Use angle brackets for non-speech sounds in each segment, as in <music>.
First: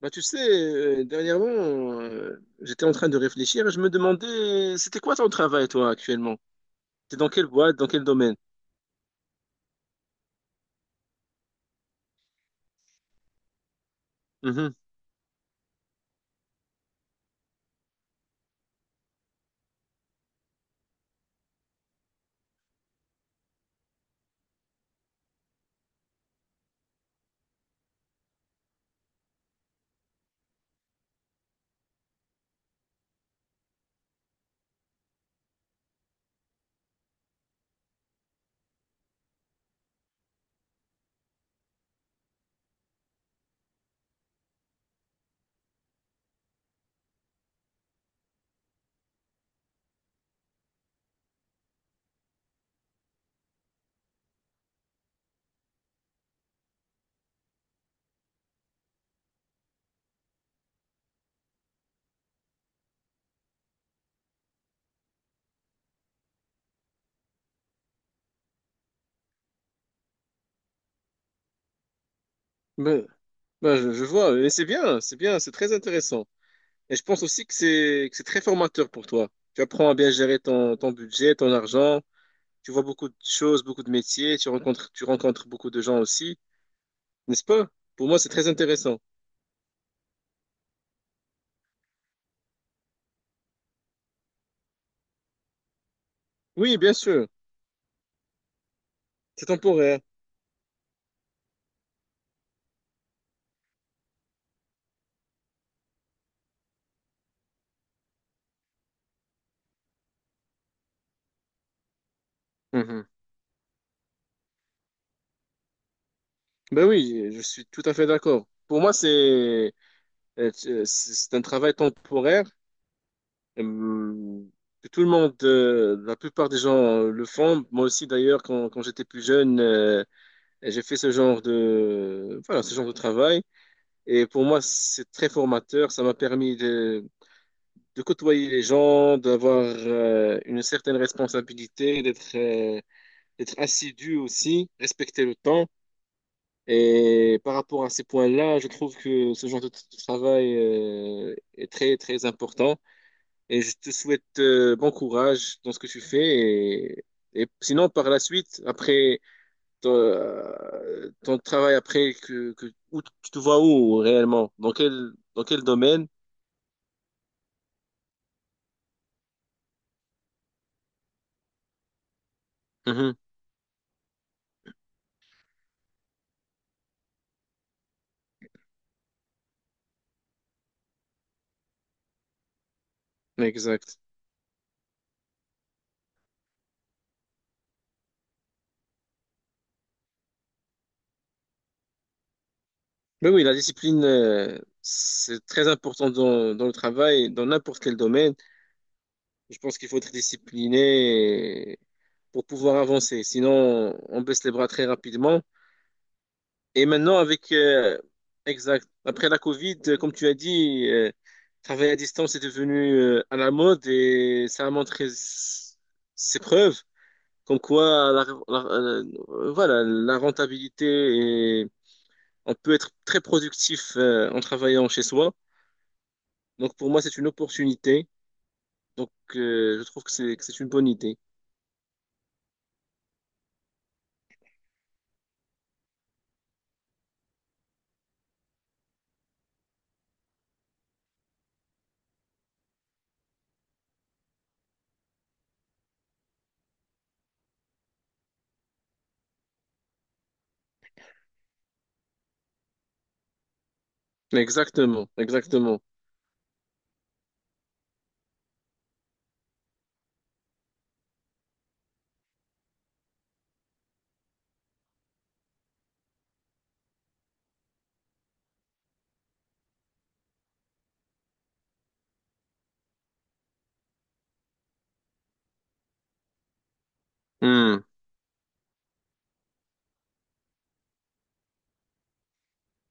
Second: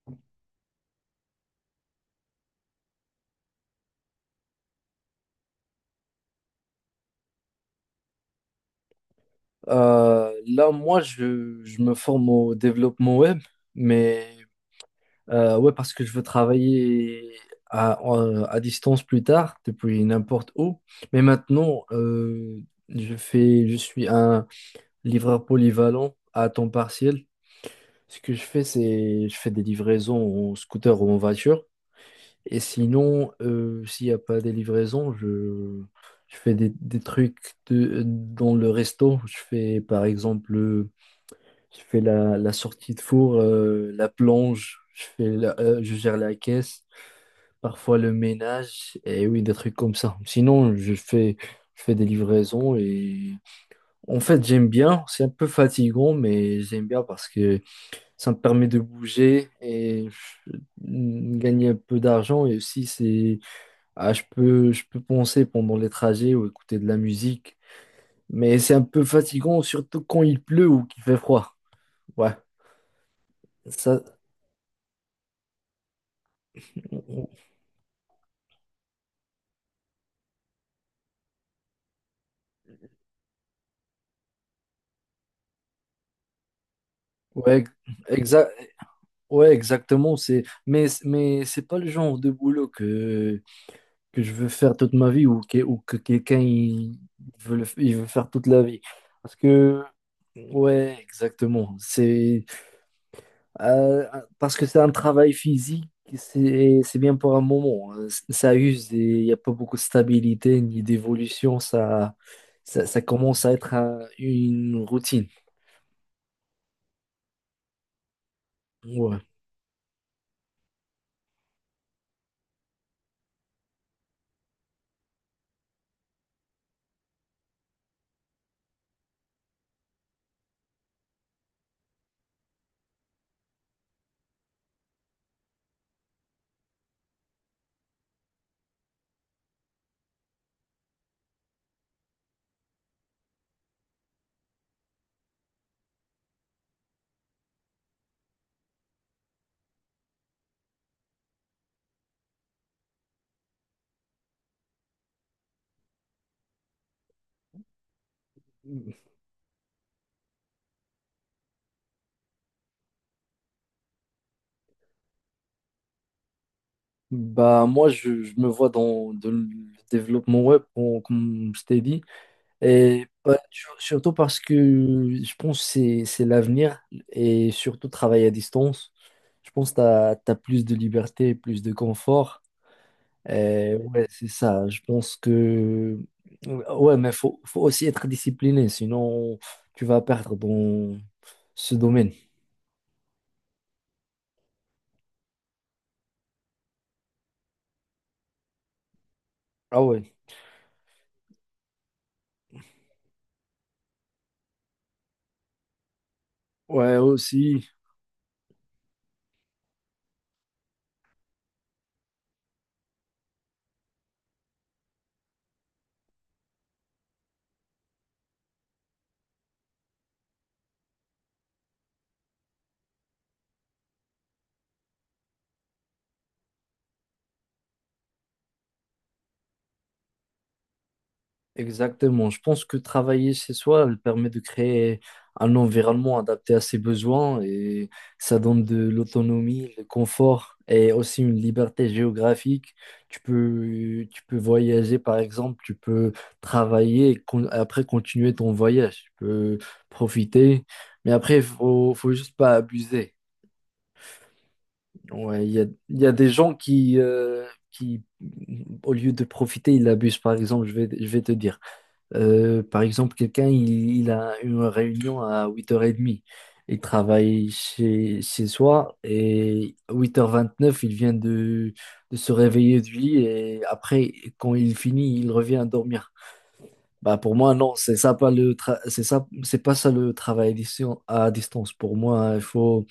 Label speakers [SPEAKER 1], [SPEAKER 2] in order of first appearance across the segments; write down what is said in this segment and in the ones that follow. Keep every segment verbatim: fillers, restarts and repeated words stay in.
[SPEAKER 1] Bah, tu sais, euh, dernièrement, euh, j'étais en train de réfléchir et je me demandais, c'était quoi ton travail, toi, actuellement? T'es dans quelle boîte, dans quel domaine?
[SPEAKER 2] Euh, là, moi, je, je me forme au développement web, mais
[SPEAKER 1] Mhm.
[SPEAKER 2] euh, ouais, parce que je veux travailler à, en- à distance plus tard, depuis n'importe où. Mais maintenant, euh, je fais, je suis un livreur polyvalent à temps partiel. Ce que je fais, c'est je fais des livraisons en scooter ou en voiture. Et sinon, euh, s'il n'y a pas des livraisons, je, je fais des, des trucs de- dans le resto. Je fais par exemple je fais la, la sortie de four, euh, la plonge, je fais la- euh, je gère la caisse, parfois le ménage, et oui, des trucs comme ça. Sinon, je fais, je fais des livraisons et en fait, j'aime bien. C'est un peu fatigant, mais j'aime bien parce que ça me permet de bouger et euh, gagner un peu d'argent. Et aussi, c'est, ah, je peux, je peux penser pendant les trajets ou écouter de la musique. Mais c'est un peu fatigant, surtout quand il pleut ou qu'il fait froid. Ouais,
[SPEAKER 1] ben bah, je,
[SPEAKER 2] ça.
[SPEAKER 1] je vois, et c'est bien, c'est bien, c'est très intéressant. Et je pense aussi que c'est que c'est très formateur pour toi. Tu apprends à bien gérer ton, ton budget, ton argent, tu vois beaucoup de choses, beaucoup de métiers, tu rencontres, tu rencontres beaucoup de gens aussi, n'est-ce
[SPEAKER 2] Ouais,
[SPEAKER 1] pas? Pour moi, c'est très
[SPEAKER 2] exa-
[SPEAKER 1] intéressant.
[SPEAKER 2] ouais, exactement. C'est, mais, mais c'est pas le genre de boulot que, que je veux faire toute ma vie ou que, ou que quelqu'un
[SPEAKER 1] Oui, bien
[SPEAKER 2] il
[SPEAKER 1] sûr,
[SPEAKER 2] veut, le f- il veut faire toute la vie. Parce
[SPEAKER 1] c'est
[SPEAKER 2] que,
[SPEAKER 1] temporaire.
[SPEAKER 2] ouais, exactement. C'est, euh, parce que c'est un travail physique, c'est, c'est bien pour un moment. Ça use et il n'y a pas beaucoup de stabilité ni d'évolution. Ça, ça, ça
[SPEAKER 1] Mhm.
[SPEAKER 2] commence à être un- une routine.
[SPEAKER 1] Ben oui, je suis tout à fait d'accord. Pour moi,
[SPEAKER 2] Ouais.
[SPEAKER 1] c'est Euh, tu- C'est c'est un travail temporaire euh, que tout le monde, euh, la plupart des gens euh, le font. Moi aussi, d'ailleurs, quand, quand j'étais plus jeune, euh, j'ai fait ce genre de, voilà, ce genre de travail. Et pour moi, c'est très formateur. Ça m'a permis de, de côtoyer les gens, d'avoir euh, une certaine responsabilité, d'être euh, d'être assidu aussi, respecter le temps. Et par rapport à ces points-là, je trouve que ce genre de, t- de travail euh, est très, très important. Et je te souhaite euh, bon courage dans ce que tu fais. Et, et sinon, par la suite, après ton, euh, ton travail, après, que, que, où, tu te vois où réellement? Dans quel, dans quel domaine?
[SPEAKER 2] Bah, moi, je, je me vois dans de- le développement web, on- comme je t'ai dit, et
[SPEAKER 1] Mhm.
[SPEAKER 2] bah, sur- surtout parce que je pense que c'est c'est l'avenir, et surtout travailler à distance. Je pense que tu as, plus de liberté, plus de confort. Et
[SPEAKER 1] Exact.
[SPEAKER 2] ouais, c'est ça. Je pense que... Ouais, mais faut, faut aussi être discipliné, sinon tu vas perdre dans ce domaine.
[SPEAKER 1] Mais oui, la discipline, euh, c'est très important dans, dans le travail, dans n'importe quel domaine. Je pense
[SPEAKER 2] Ah
[SPEAKER 1] qu'il faut
[SPEAKER 2] ouais.
[SPEAKER 1] être discipliné pour pouvoir avancer. Sinon, on baisse les bras très rapidement. Et
[SPEAKER 2] Ouais,
[SPEAKER 1] maintenant, avec,
[SPEAKER 2] aussi.
[SPEAKER 1] euh, exact, après la Covid, euh, comme tu as dit, euh, travailler à distance est devenu euh, à la mode et ça a montré s- ses preuves, comme quoi la, la- euh, voilà, la rentabilité et on peut être très productif euh, en travaillant chez soi. Donc pour moi, c'est une opportunité. Donc euh, je trouve que c'est que c'est une bonne idée.
[SPEAKER 2] Exactement. Je pense que travailler chez soi, elle permet de créer un environnement adapté à ses besoins et ça donne de l'autonomie, le confort et aussi une liberté géographique. Tu peux, tu peux voyager, par exemple, tu peux travailler et con- après continuer ton voyage. Tu peux profiter, mais après, il faut, faut juste pas abuser.
[SPEAKER 1] Exactement,
[SPEAKER 2] Ouais, il y a,
[SPEAKER 1] exactement.
[SPEAKER 2] il y a des gens qui, euh, qui, au lieu de profiter, ils abusent. Par exemple, je vais, je vais te dire. Euh, par exemple, quelqu'un, il, il a une réunion à huit heures trente. Il travaille chez, chez soi et à huit heures vingt-neuf il vient de, de se réveiller du lit et après, quand il finit, il revient dormir. Bah, pour moi, non,
[SPEAKER 1] Hmm.
[SPEAKER 2] c'est ça pas le tra- c'est ça, c'est pas ça le travail à distan- à distance. Pour moi, il faut,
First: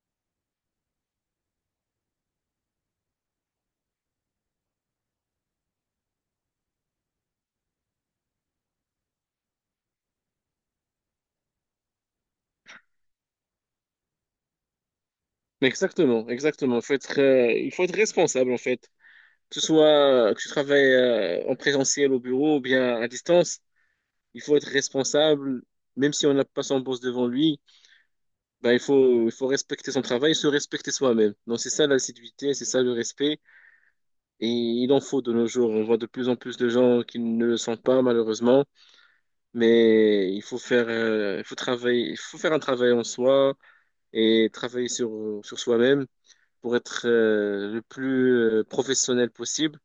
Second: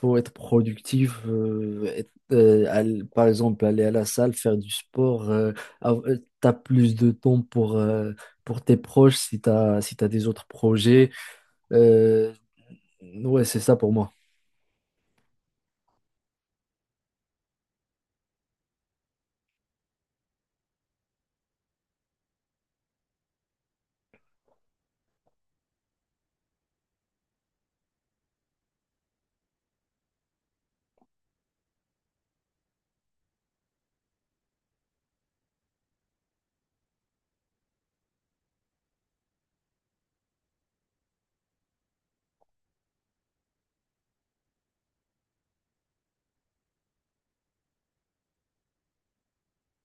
[SPEAKER 2] faut être productif, euh, être, euh, aller- par exemple aller à la salle, faire du sport. Euh, av- euh, t'as plus de temps pour, euh, pour tes proches si t'as, si t'as des autres projets. Euh, ouais, c'est ça pour moi.
[SPEAKER 1] Exactement, exactement. Faut être, euh, il faut être responsable en fait. Que ce soit que tu travailles euh, en présentiel au bureau ou bien à distance, il faut être responsable. Même si on n'a pas son boss devant lui, ben il faut, il faut respecter son travail, et se respecter soi-même. Donc c'est ça l'assiduité, c'est ça le respect. Et il en faut de nos jours. On voit de plus en plus de gens qui ne le sont pas malheureusement. Mais il faut faire, euh, il faut travailler, il faut faire un travail en soi et travailler sur, sur soi-même pour être euh, le plus euh, professionnel possible.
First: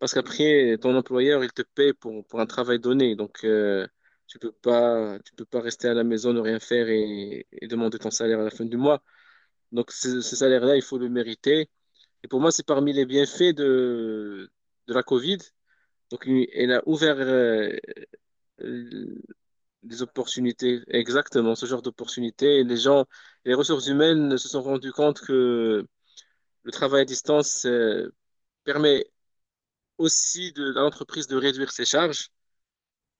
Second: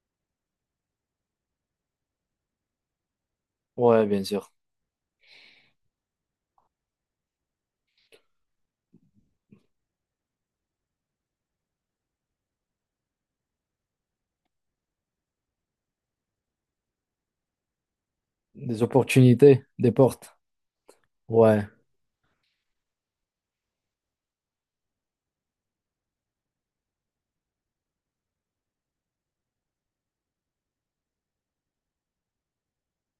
[SPEAKER 1] Parce qu'après, ton employeur, il te paye pour, pour un travail donné. Donc, euh,
[SPEAKER 2] Ouais, bien
[SPEAKER 1] tu
[SPEAKER 2] sûr.
[SPEAKER 1] peux pas, tu peux pas rester à la maison, ne rien faire et, et demander ton salaire à la fin du mois. Donc, ce, ce salaire-là, il faut le mériter. Et pour moi, c'est parmi les bienfaits de, de la Covid. Donc, il- elle a ouvert euh,
[SPEAKER 2] Des opportunités, des
[SPEAKER 1] les
[SPEAKER 2] portes.
[SPEAKER 1] opportunités, exactement
[SPEAKER 2] Ouais,
[SPEAKER 1] ce genre d'opportunités. Et les gens, les ressources humaines se sont rendues compte que le travail à distance euh, permet aussi de, à l'entreprise de réduire ses charges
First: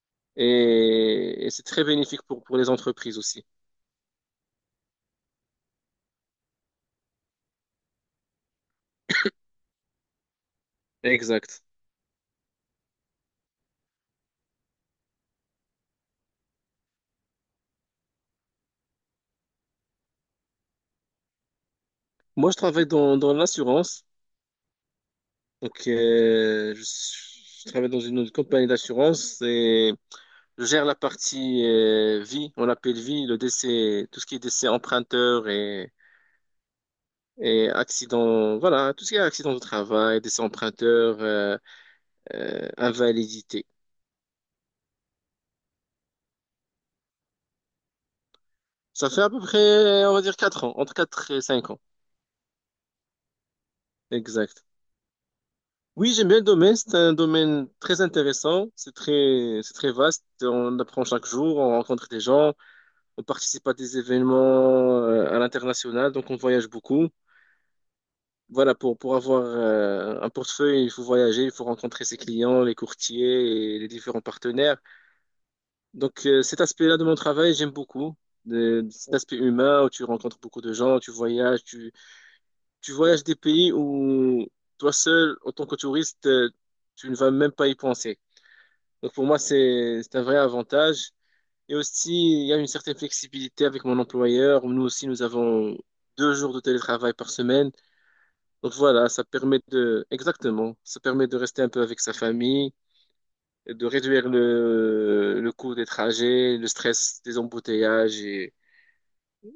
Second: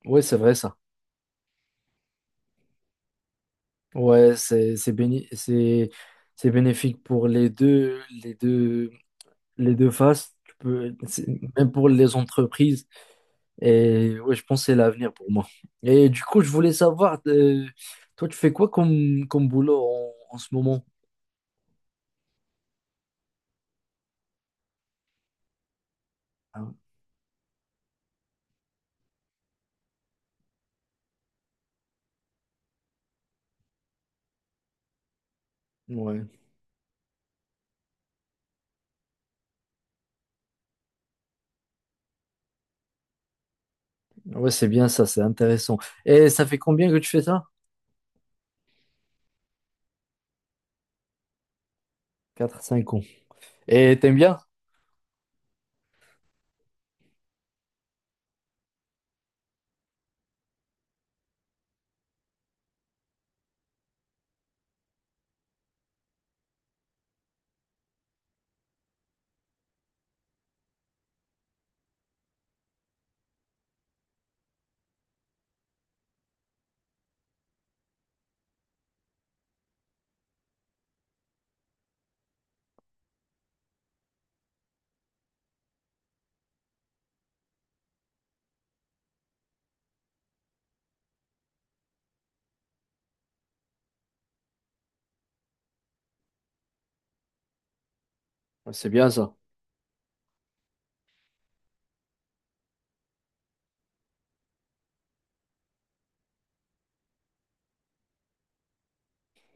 [SPEAKER 2] ouais, c'est vrai ça.
[SPEAKER 1] et, et c'est très bénéfique pour, pour les entreprises aussi.
[SPEAKER 2] Ouais, c'est c'est béni- c'est c'est bénéfique pour les deux les deux les deux faces. Tu peux c'est-
[SPEAKER 1] Exact.
[SPEAKER 2] même pour les entreprises. Et ouais, je pense que c'est l'avenir pour moi. Et du coup, je voulais savoir, euh, toi, tu fais quoi comme, comme boulot en, en ce moment?
[SPEAKER 1] Moi, je travaille dans, dans l'assurance. Donc,
[SPEAKER 2] Ah,
[SPEAKER 1] euh, je, je travaille dans une, une compagnie d'assurance et je gère la partie euh, vie, on l'appelle vie, le décès, tout ce qui est décès emprunteur et,
[SPEAKER 2] ouais,
[SPEAKER 1] et accident, voilà, tout ce qui est accident de travail, décès emprunteur, euh, euh, invalidité.
[SPEAKER 2] ouais, c'est bien ça, c'est intéressant. Et ça fait combien que tu fais ça?
[SPEAKER 1] Ça fait à peu près, on va dire, quatre ans, entre quatre et cinq ans.
[SPEAKER 2] Quatre cinq ans. Et t'aimes bien?
[SPEAKER 1] Exact. Oui, j'aime bien le domaine. C'est un domaine très intéressant. C'est très, c'est très vaste. On apprend chaque jour, on rencontre des gens, on participe à des événements euh, à l'international, donc on voyage beaucoup. Voilà, pour, pour avoir euh, un portefeuille, il faut voyager, il faut rencontrer ses clients, les courtiers et les différents partenaires. Donc, euh, cet aspect-là de mon travail, j'aime beaucoup. De- cet aspect humain où tu rencontres beaucoup de gens, tu voyages, tu, tu voyages des pays où toi seul, en tant que touriste, euh, tu ne vas même pas y penser. Donc pour moi, c'est c'est un vrai avantage. Et aussi, il y a une certaine flexibilité avec mon employeur. Nous aussi, nous avons deux jours de télétravail par semaine.
[SPEAKER 2] Ouais,
[SPEAKER 1] Donc
[SPEAKER 2] c'est
[SPEAKER 1] voilà,
[SPEAKER 2] bien
[SPEAKER 1] ça
[SPEAKER 2] ça.
[SPEAKER 1] permet de, exactement, ça permet de rester un peu avec sa famille, et de réduire le, le coût des trajets, le stress des embouteillages et,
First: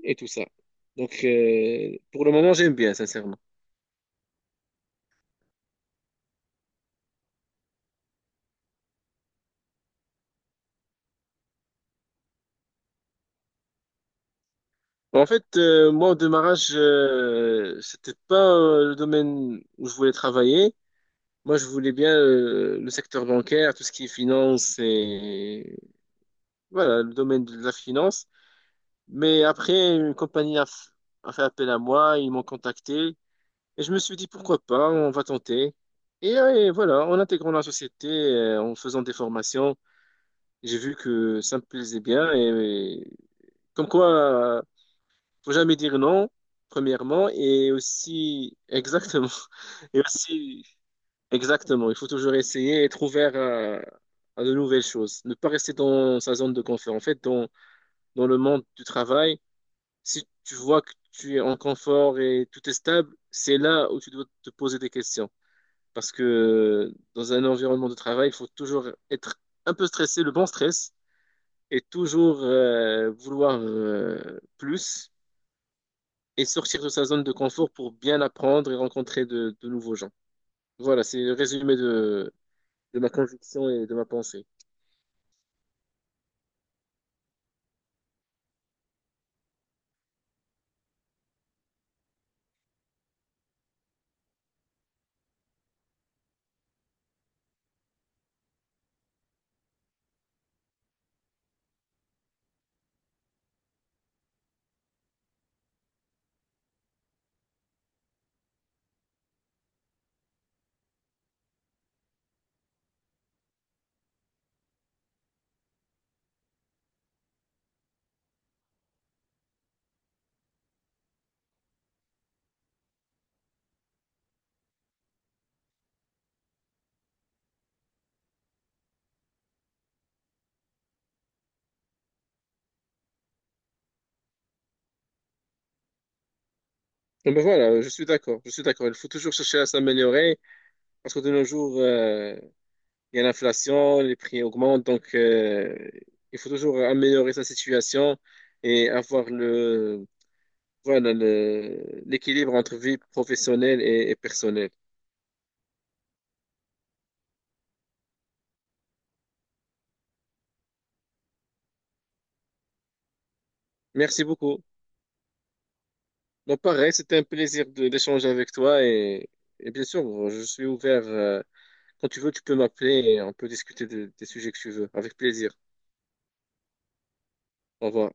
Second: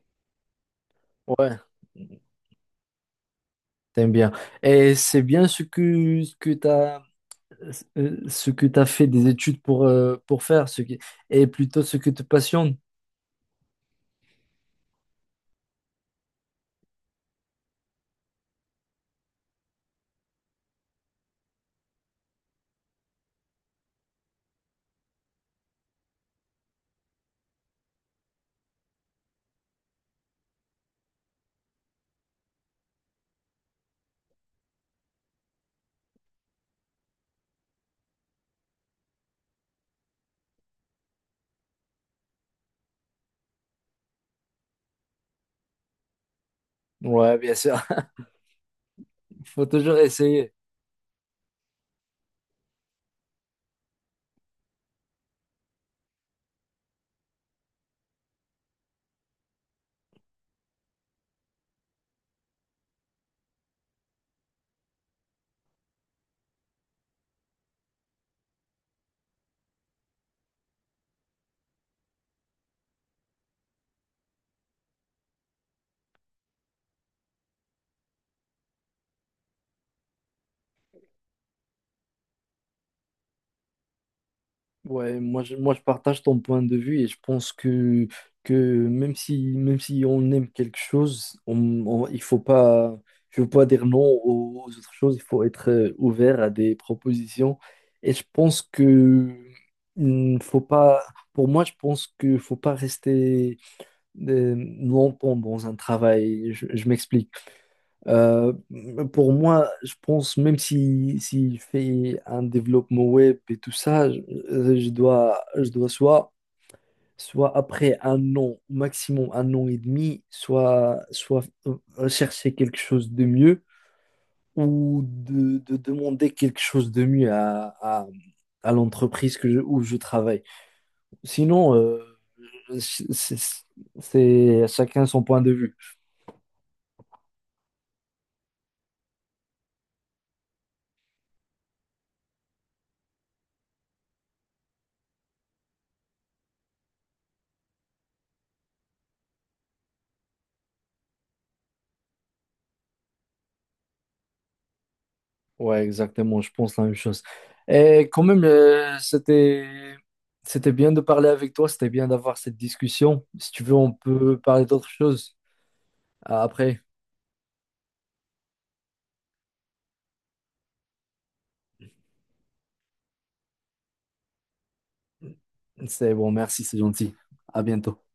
[SPEAKER 1] et tout ça. Donc
[SPEAKER 2] Ouais,
[SPEAKER 1] euh, pour le moment, j'aime bien, sincèrement.
[SPEAKER 2] t'aimes bien. Et c'est bien ce que, ce que t'as, euh, ce que t'as fait des études pour, euh, pour faire, ce qui, et plutôt ce que te passionne.
[SPEAKER 1] En fait, euh, moi, au démarrage, euh, c'était pas euh, le domaine où je voulais travailler. Moi, je voulais bien euh, le secteur bancaire, tout ce qui est finance et voilà, le domaine de la finance. Mais après, une compagnie a, f- a fait appel à moi, ils m'ont contacté et je me suis dit pourquoi pas, on va tenter. Et, euh, et voilà, en intégrant la société, euh, en faisant des formations, j'ai vu que ça me plaisait bien et, et comme quoi, euh, faut jamais dire non, premièrement,
[SPEAKER 2] Ouais, bien
[SPEAKER 1] et
[SPEAKER 2] sûr.
[SPEAKER 1] aussi <laughs> exactement,
[SPEAKER 2] <laughs> Faut toujours
[SPEAKER 1] et
[SPEAKER 2] essayer.
[SPEAKER 1] aussi exactement, il faut toujours essayer et être ouvert à, à de nouvelles choses. Ne pas rester dans sa zone de confort. En fait, dans, dans le monde du travail, si tu vois que tu es en confort et tout est stable, c'est là où tu dois te poser des questions. Parce que dans un environnement de travail, il faut toujours être un peu stressé, le bon stress, et toujours euh, vouloir euh, plus et sortir de sa zone de confort pour bien apprendre et rencontrer de, de nouveaux gens. Voilà, c'est le résumé de, de ma conviction et de ma pensée.
[SPEAKER 2] Ouais, moi je, moi je partage ton point de vue et je pense que, que même si, même si on aime quelque chose, on, on- il faut pas, je veux pas dire non aux, aux autres choses, il faut être euh, ouvert à des propositions. Et je pense que hum, faut pas, pour moi, je pense que faut pas rester euh, longtemps dans un travail. Je, je m'explique. Euh, pour moi, je pense, même si, s'il fait un développement web et tout ça, je, euh, je dois, je dois soit, soit après un an, maximum un an et demi, soit, soit euh, chercher quelque chose de mieux ou de, de demander quelque chose de mieux à, à, à l'entreprise que je- où je travaille. Sinon, euh, c'est c'est- c'est chacun son point de vue.
[SPEAKER 1] Bon, ben voilà, je suis d'accord, je suis d'accord. Il faut toujours chercher à s'améliorer parce que de nos jours, euh, il y a l'inflation, les prix augmentent, donc euh, il faut toujours améliorer sa situation et avoir le, voilà, le, l'équilibre entre vie professionnelle et, et personnelle.
[SPEAKER 2] Ouais, exactement, je pense la même chose. Et quand même, euh, c'était c'était bien de parler avec toi, c'était bien d'avoir cette discussion. Si tu veux, on
[SPEAKER 1] Merci
[SPEAKER 2] peut
[SPEAKER 1] beaucoup.
[SPEAKER 2] parler d'autres choses euh,
[SPEAKER 1] Donc
[SPEAKER 2] après.
[SPEAKER 1] pareil, c'était un plaisir de- d'échanger avec toi et, et bien sûr, je suis ouvert. Euh, quand tu veux, tu peux m'appeler et on peut discuter de- des sujets que tu veux. Avec plaisir.
[SPEAKER 2] C'est bon, merci, c'est gentil. À
[SPEAKER 1] Au
[SPEAKER 2] bientôt.
[SPEAKER 1] revoir.